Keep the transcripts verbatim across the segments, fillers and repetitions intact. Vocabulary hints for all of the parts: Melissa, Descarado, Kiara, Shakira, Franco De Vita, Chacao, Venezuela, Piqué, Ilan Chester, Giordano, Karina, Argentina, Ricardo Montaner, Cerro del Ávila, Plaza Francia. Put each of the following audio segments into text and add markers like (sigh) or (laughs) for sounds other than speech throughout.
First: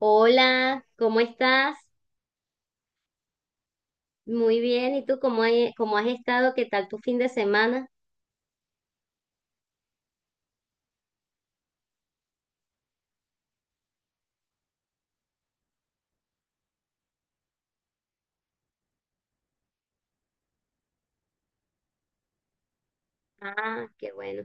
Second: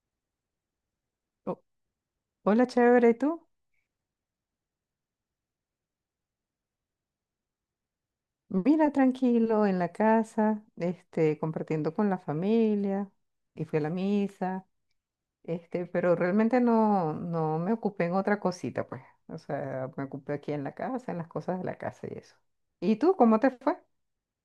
Hola, ¿cómo O- estás? Hola, chévere, ¿y tú? Muy bien, ¿y tú cómo, hay- cómo has estado? ¿Qué tal tu fin de semana? Mira, tranquilo, en la casa, este, compartiendo con la familia, y fui a la misa, este, pero realmente no, no me ocupé en otra cosita, pues. O sea, me ocupé aquí en la casa, en las cosas de la casa y eso. ¿Y tú, cómo te fue? Ah, qué bueno.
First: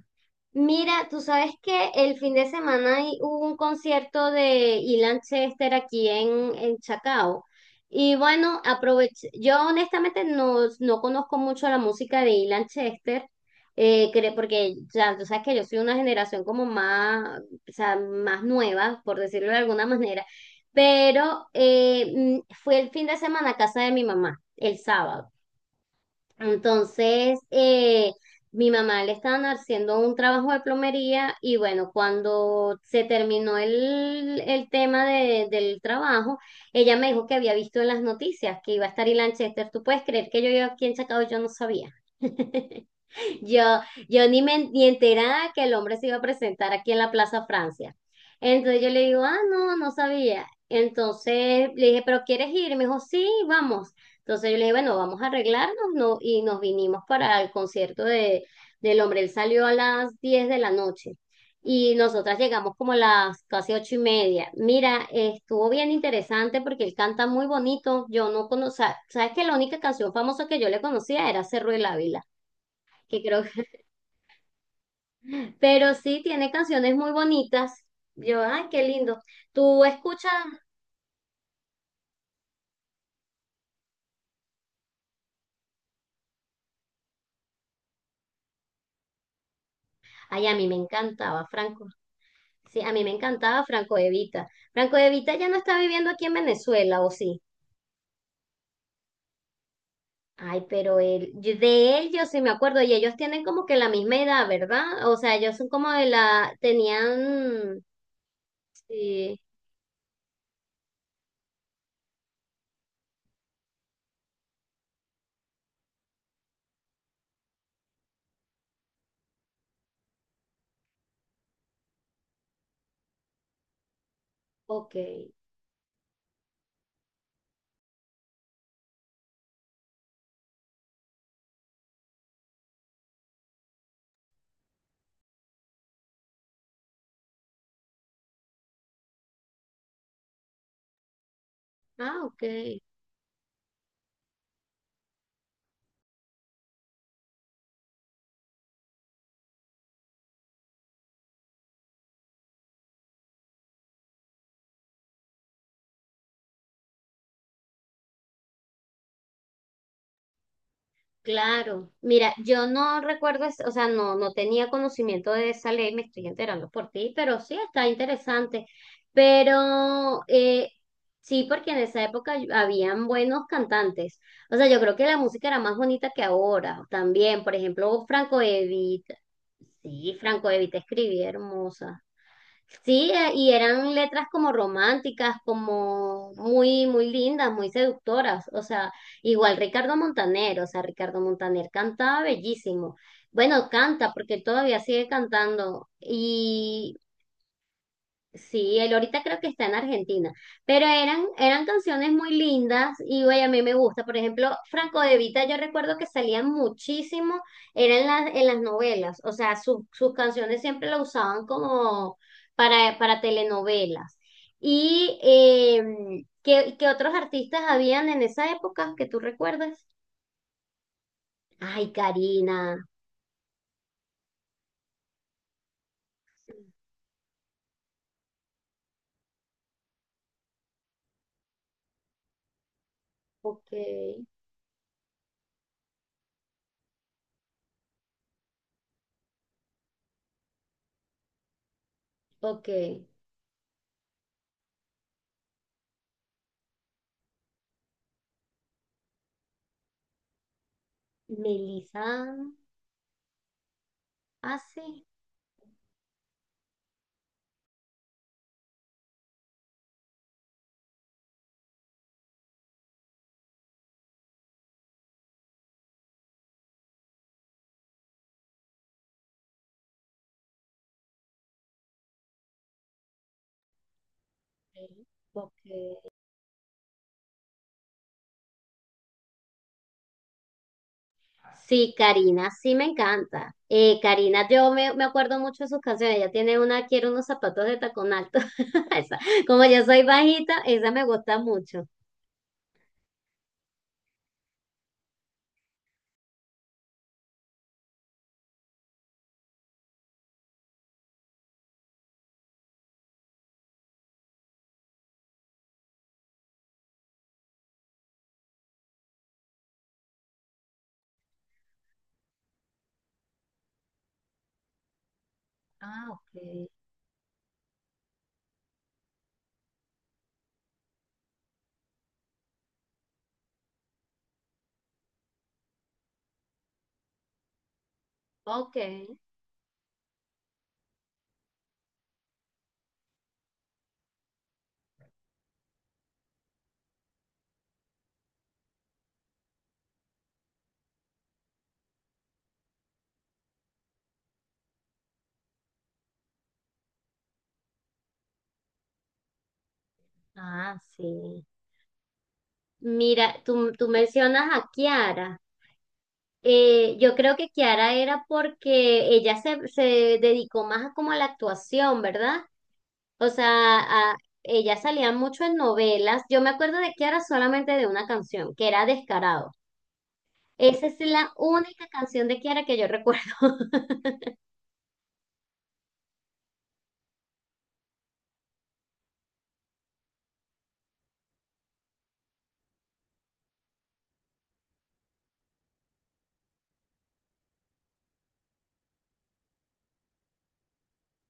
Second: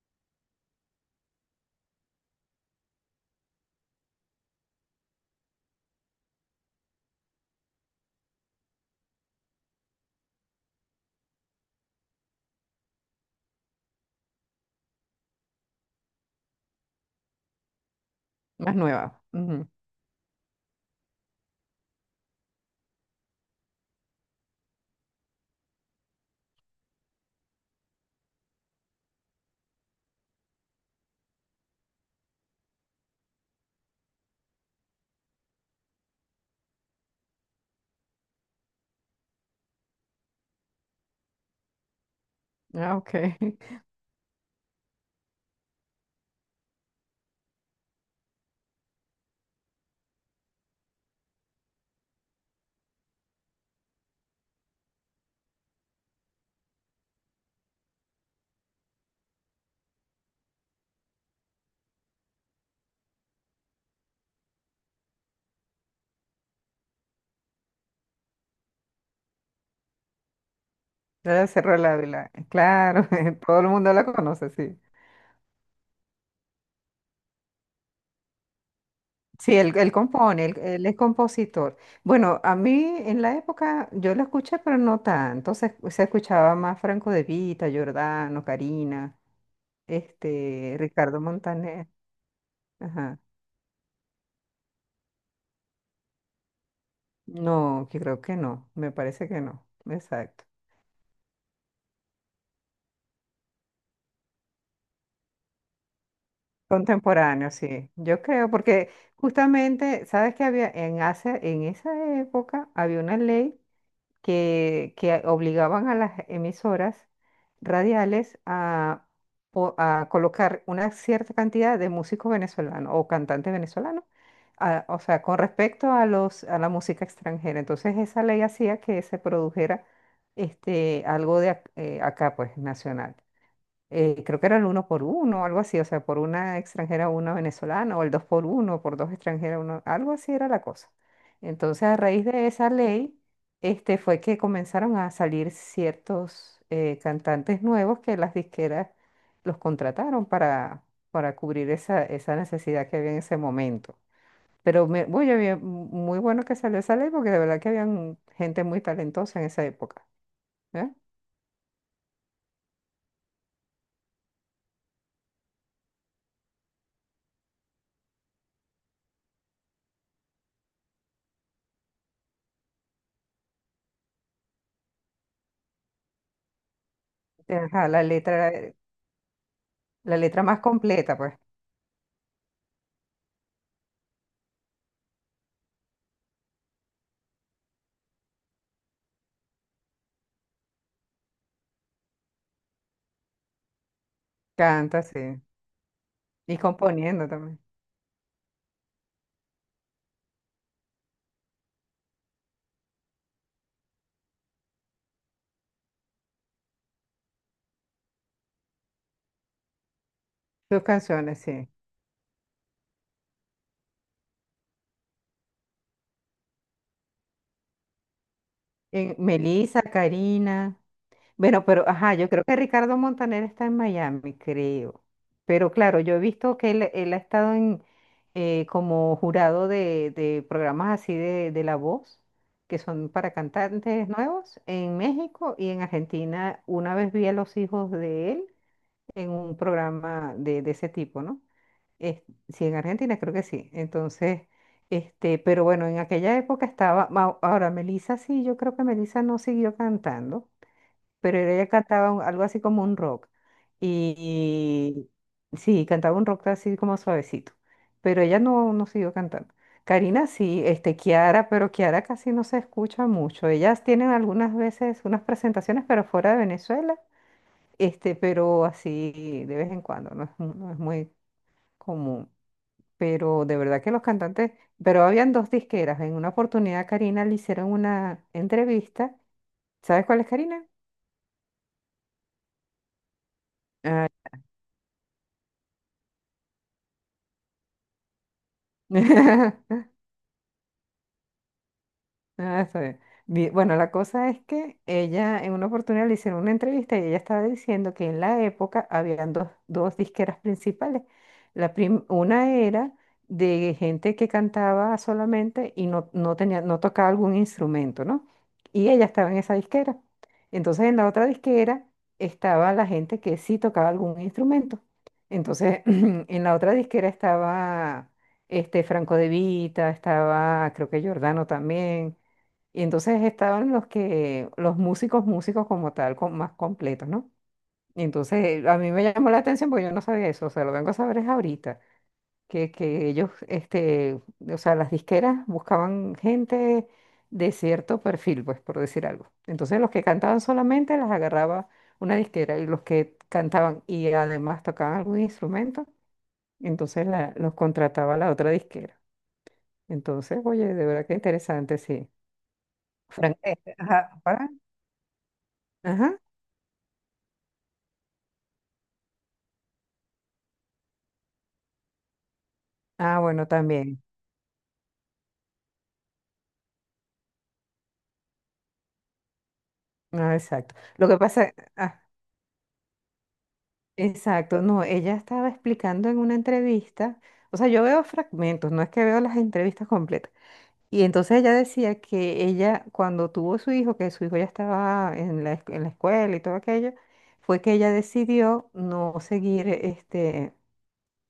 Mira, tú sabes que el fin de semana hay- hubo un concierto de Ilan Chester aquí en, en Chacao. Y bueno, aproveché. Yo honestamente no, no conozco mucho la música de Ilan Chester, eh, cre- porque ya tú sabes que yo soy una generación como más, o sea, más Más nueva, por nueva. decirlo de Ujú. alguna manera. Pero eh, mm, fue el fin de semana a casa de mi mamá, el sábado. Entonces, eh, mi mamá le estaban haciendo un trabajo de plomería y bueno, cuando se terminó el, el tema de- del trabajo, ella me dijo que había visto en las noticias que iba a estar Ilan Chester. ¿Tú puedes creer que yo iba aquí en Chacao y yo no sabía? (laughs) Ah, ok. Yo, (laughs) yo ni me ni enterada que el hombre se iba a presentar aquí en la Plaza Francia. Entonces yo le digo, ah, no, no sabía. Entonces le dije, ¿pero quieres ir? Y me dijo, sí, vamos. Entonces yo le dije, bueno, vamos a arreglarnos, ¿no? Y nos vinimos para el concierto de, del hombre. Él salió a las diez de la noche y nosotras llegamos como a las casi ocho y media. Mira, estuvo bien interesante porque él canta muy bonito. Yo no conocía, sabes que la única canción famosa que yo le conocía La era de Cerro Cerro del del Ávila Ávila. Claro, que creo, (laughs) todo el mundo la conoce, sí. pero sí tiene canciones muy bonitas. Yo, ay, qué lindo. Sí, él, Tú él escuchas, compone, él, él es compositor. Bueno, a mí en la época yo lo escuché, pero no tanto. Se, se escuchaba más Franco De Vita, Giordano, Karina, ay, a mí me este, Ricardo encantaba Franco. Montaner. Sí, a mí me Ajá. encantaba Franco De Vita. Franco De Vita ya no está viviendo aquí en Venezuela, ¿o sí? No, que creo que no, me parece que no. Exacto. Ay, pero él, yo- de él yo sí me acuerdo y ellos tienen como que la misma edad, ¿verdad? O sea, ellos son como de la, Contemporáneo, tenían, sí. Yo creo, porque sí, justamente, ¿sabes qué había? En, hace, en esa época había una ley, que, que obligaban a las emisoras radiales a, po- a colocar una cierta cantidad de músicos venezolanos o cantantes venezolanos, a- ok. o sea, con respecto a los, a la música extranjera. Entonces esa ley hacía que se produjera este, algo de ac- eh, acá, pues, nacional, eh, creo que era el uno por uno, algo así, o sea, por una extranjera una venezolana, o el dos por uno, por dos extranjeras uno, algo así era la cosa. Entonces, a Ah, raíz ok. de esa ley, este, fue que comenzaron a salir ciertos eh, cantantes nuevos que las disqueras los contrataron para, para cubrir esa, esa necesidad que había en ese momento. Pero me, uy, había- muy bueno que salió esa ley porque de verdad que habían gente muy talentosa en esa época. ¿Eh? Claro, mira, yo no recuerdo, es- o sea, no, no tenía conocimiento de esa ley, me estoy enterando por ti, pero sí está interesante. Pero eh, sí, porque en esa época habían buenos cantantes. O sea, yo creo que la música era más bonita que ahora también. Por Ajá, la ejemplo, Franco letra, Evita. Sí, la letra Franco más Evita completa, escribía pues. hermosa. Sí, eh, y eran letras como románticas, como muy, muy lindas, muy seductoras. O sea, igual Ricardo Montaner, o sea, Ricardo Montaner cantaba bellísimo. Bueno, canta porque todavía Canta, sigue sí. cantando. Y Y componiendo también sí, él ahorita creo que está en Argentina, pero eran, eran canciones muy lindas y güey, a mí me gusta. Por ejemplo, Franco De Vita, yo recuerdo que salían muchísimo, eran las, en las novelas, o sea, su- sus canciones sus siempre lo canciones, usaban sí. como para, para telenovelas. ¿Y eh, ¿qué, qué otros artistas habían en esa época que En tú Melissa, recuerdas? Karina. Bueno, pero Ay, ajá, yo creo que Karina, Ricardo Montaner está en Miami, creo. Pero claro, yo he visto que él, él ha estado en eh, como jurado de, de programas así de, de La Voz, que son para ok, cantantes nuevos, en México y en Argentina. Una vez vi a los hijos de él en un programa de, de ese tipo, ¿no? Es- sí, ok. en Argentina creo que sí. Entonces, este, pero bueno, en aquella época estaba, ma- ahora Melissa sí, yo creo que Melissa no siguió cantando, pero ella Melissa, cantaba un- algo así como un rock. ah, sí, Y, y sí, cantaba un rock así como suavecito, pero ella no, no siguió cantando. Karina sí, este, Kiara, pero Kiara casi no se escucha mucho. Ellas tienen algunas veces unas presentaciones, pero fuera de Venezuela, este, pero así de vez en cuando, no es, mu- no es muy común, pero de verdad que los cantantes, pero habían dos ok. disqueras. En una oportunidad a Karina le hicieron una entrevista. ¿Sabes cuál es Karina? Sí, Karina, sí me encanta. Eh, Ah. Karina, yo me, me acuerdo mucho de sus canciones. Ella tiene una, quiero unos zapatos de tacón alto. (laughs) Esa. Como yo (laughs) soy bajita, esa me gusta mucho. Ah, está bien. Vi- Bueno, la cosa es que ella en una oportunidad le hicieron una entrevista y ella estaba diciendo que en la época habían dos, dos disqueras principales. La prim- una era de gente que cantaba solamente y no, no tenía, no tocaba algún instrumento, ¿no? Y ella estaba en esa disquera. Entonces en la otra disquera estaba la gente que sí tocaba algún instrumento. Entonces (clears throat) Ah, en la ok. otra disquera estaba este Franco De Vita, estaba creo que Giordano también y entonces estaban los que, los músicos, músicos como tal, con, más completos, ¿no? Y entonces Ok. a mí me llamó la atención porque yo no sabía eso, o sea, lo vengo a saber es ahorita, que, que ellos, este, o sea, las disqueras buscaban gente de cierto perfil, pues, por decir algo. Entonces los que cantaban solamente las agarraba una disquera y los que cantaban y además tocaban algún instrumento, entonces la- los contrataba la otra disquera. Entonces, oye, Ah, de verdad que sí. interesante, sí. Mira, Frank, tú, Este, tú ajá, para. mencionas a Kiara. Ajá. Eh, yo creo que Kiara era porque ella se, se dedicó más a como a la actuación, ¿verdad? Ah, O bueno, sea, también. a- ella salía mucho en novelas. Yo me acuerdo de Kiara solamente de una canción, que era Descarado. Ah, exacto. Esa es Lo que la pasa, única ah, canción de Kiara que yo recuerdo. (laughs) exacto, no, ella estaba explicando en una entrevista, o sea, yo veo fragmentos, no es que veo las entrevistas completas. Y entonces ella decía que ella, cuando tuvo su hijo, que su hijo ya estaba en la, esc- en la escuela y todo aquello, fue que ella decidió no seguir este,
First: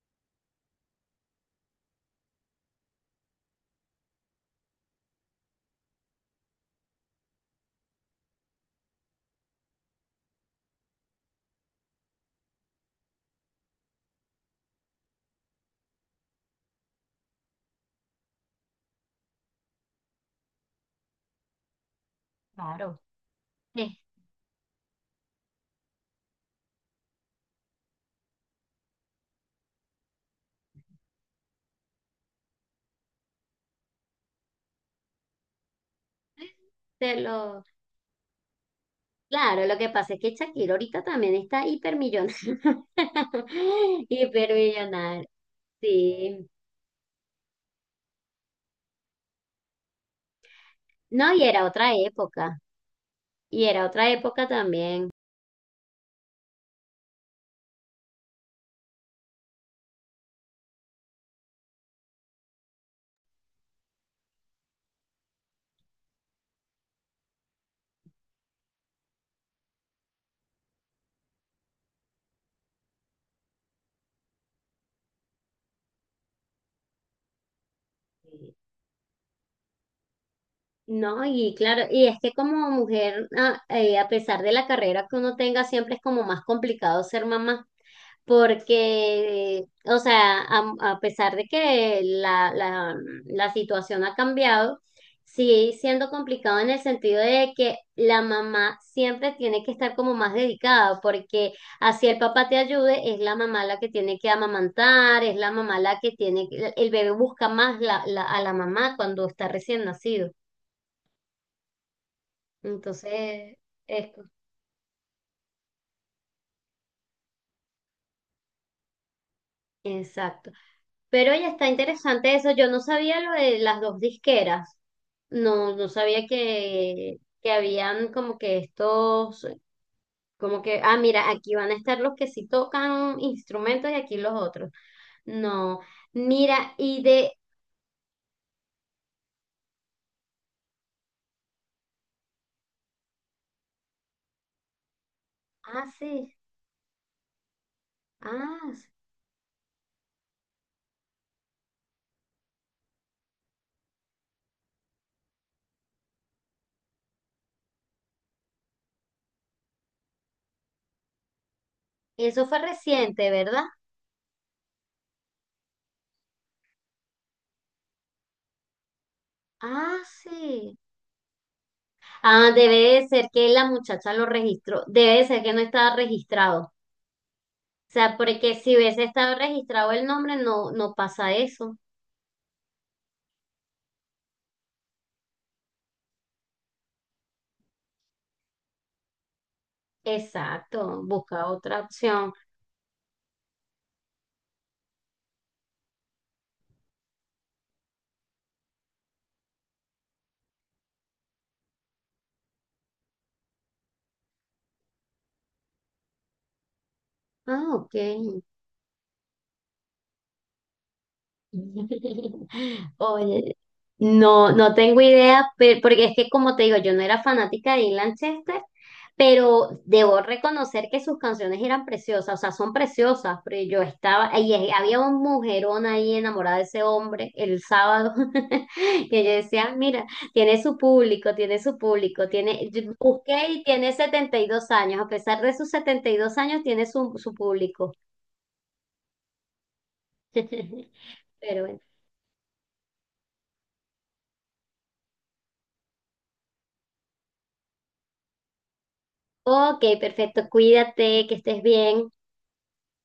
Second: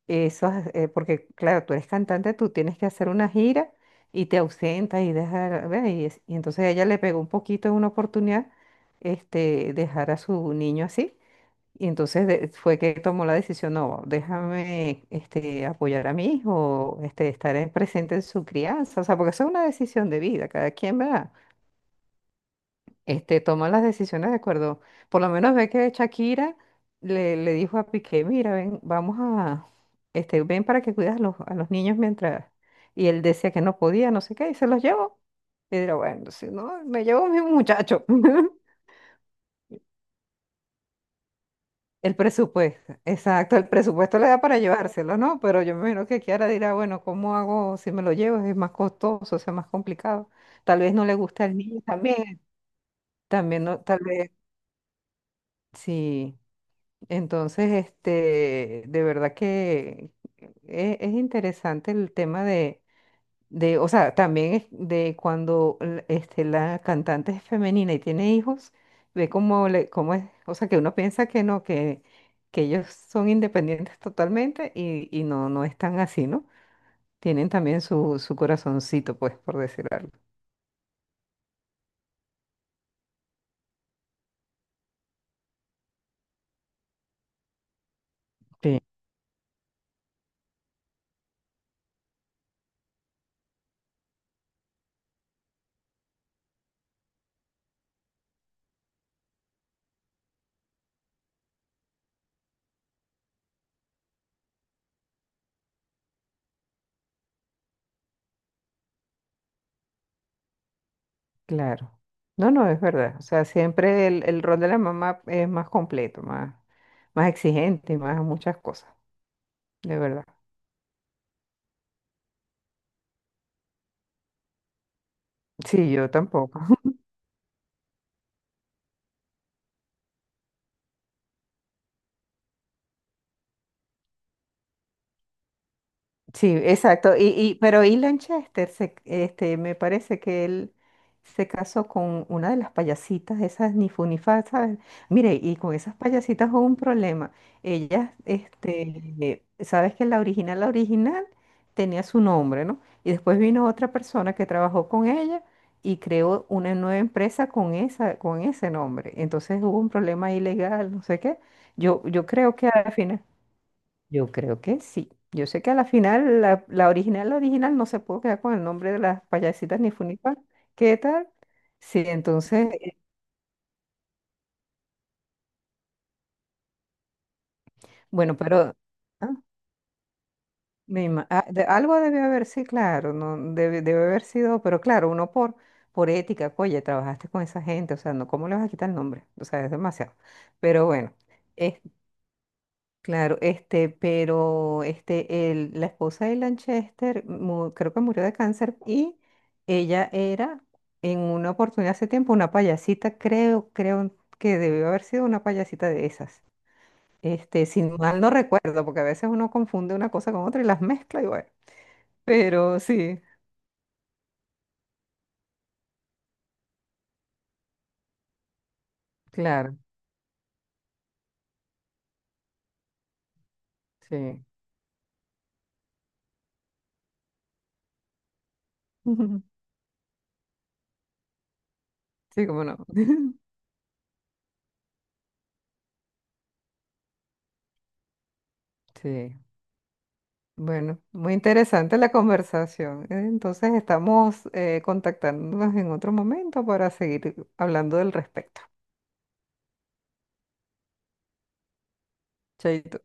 eso, es, eh, porque claro, tú eres cantante, tú tienes que hacer una gira y te ausentas y dejar, ve, y, es- y entonces a ella le pegó un poquito en una oportunidad, este, dejar a su niño así. Y entonces de- fue que tomó la decisión, no, déjame, este, apoyar a mi hijo, este, estar en- presente en su crianza, o sea, porque eso es una decisión de vida, cada quien, ¿verdad? Claro. este, toma las decisiones de acuerdo. Por lo menos ve que Shakira le, le dijo a Piqué, mira, ven, vamos a, este, ven para que cuidas a los, a los niños mientras, y él decía que no podía, no sé qué, y se los llevó. Y dirá, bueno, si no, me Este, llevo a mi lo... muchacho. (laughs) Claro, lo que pasa es que Shakira ahorita también está El hipermillonaria. presupuesto, exacto, el (laughs) presupuesto le da para llevárselo, Hipermillonaria, ¿no? Pero yo me imagino que Kiara sí. dirá, bueno, ¿cómo hago si me lo llevo? Es más costoso, o sea, más complicado. Tal vez no le No, y gusta al era niño otra también, época. también Y no, era tal otra vez, época también. sí. Entonces, este, de verdad que e- es, interesante el tema de, de, o sea, también es de cuando l- este, la cantante es femenina y tiene hijos, ve cómo, le, cómo es, o sea, que uno piensa que no, que, que ellos son independientes totalmente y, y no, no están así, ¿no? Tienen también su, su corazoncito, pues, por decir algo. No, y claro, y es que como mujer, a, eh, a pesar de la carrera que uno tenga, siempre es como más complicado ser mamá. Porque, o sea, a, a pesar de que la, la, la situación ha cambiado, sigue siendo complicado en el sentido de que la mamá siempre tiene que estar como más dedicada, porque así el papá te ayude, es la mamá la que tiene que amamantar, es la mamá la que tiene, que- el bebé busca más la, la- a la mamá cuando está recién nacido. Claro. No, no, es verdad. O sea, Entonces, siempre es, el, el rol de la mamá es más completo, más, más exigente, más muchas cosas, de verdad. exacto. Pero ya está interesante eso. Yo no sabía lo de las dos disqueras. No, no Sí, yo sabía tampoco. que, que habían como que estos, como que, ah, mira, aquí van a estar los que sí tocan instrumentos y aquí los otros. No, Sí, mira, y exacto. Y, de, y, pero Ilan Chester, se- este, me parece que él se casó con una de las payasitas, esas ni fu ni fa, ¿sabes? Mire, y con ah, esas sí, payasitas hubo un problema. Ellas, ah, sí. este, sabes que la original, la original tenía su nombre, ¿no? Y después vino otra persona que trabajó con ella y creó una nueva empresa con esa, con ese nombre. Entonces hubo un problema ilegal, no sé qué. Yo, yo Eso creo fue que al final. reciente, ¿verdad? Yo creo que sí. Yo sé que a la final, la, la original, la original no se pudo quedar con el nombre de las payasitas ni Ah, Funipa. sí. ¿Qué tal? Sí, Ah, entonces, debe eh, de ser que la muchacha lo registró, debe de ser que no estaba registrado. O sea, bueno, porque pero si hubiese ah, estado registrado el nombre, no, no me ima- pasa ah, de- eso. algo debe haber, sí, claro, no debe, debe haber sido, pero claro, uno por, por ética, oye, trabajaste con esa gente, o sea, no, ¿cómo le vas a quitar el nombre? O sea, es demasiado. Pero Exacto, bueno, busca otra opción. claro, este, pero este, el- la esposa de Lanchester mu- creo que murió de cáncer y ella era en una oportunidad hace tiempo una payasita, creo, creo que debió haber sido una payasita de esas. Este, Ah, si ok. mal no recuerdo, porque a veces uno confunde una cosa con otra y las mezcla y bueno. (laughs) Pero sí, Oye, no, no tengo idea, pe- porque es que como te digo, yo no era fanática de Ian Chester, claro, pero debo reconocer que sus canciones eran preciosas, o sea, son preciosas, pero yo estaba, sí. y es- había un mujerón ahí enamorada de ese hombre el sábado, (laughs) que yo (laughs) decía, mira, tiene su público, tiene su público, Sí, cómo tiene, no. yo (laughs) busqué y tiene setenta y dos años, a pesar de sus setenta y dos años, tiene su, su público. Sí. (laughs) Bueno, muy Pero bueno. interesante la conversación. Eh, Entonces estamos eh, contactándonos en otro momento para seguir hablando del respecto. Ok, perfecto. Cuídate, que estés bien. Chaito.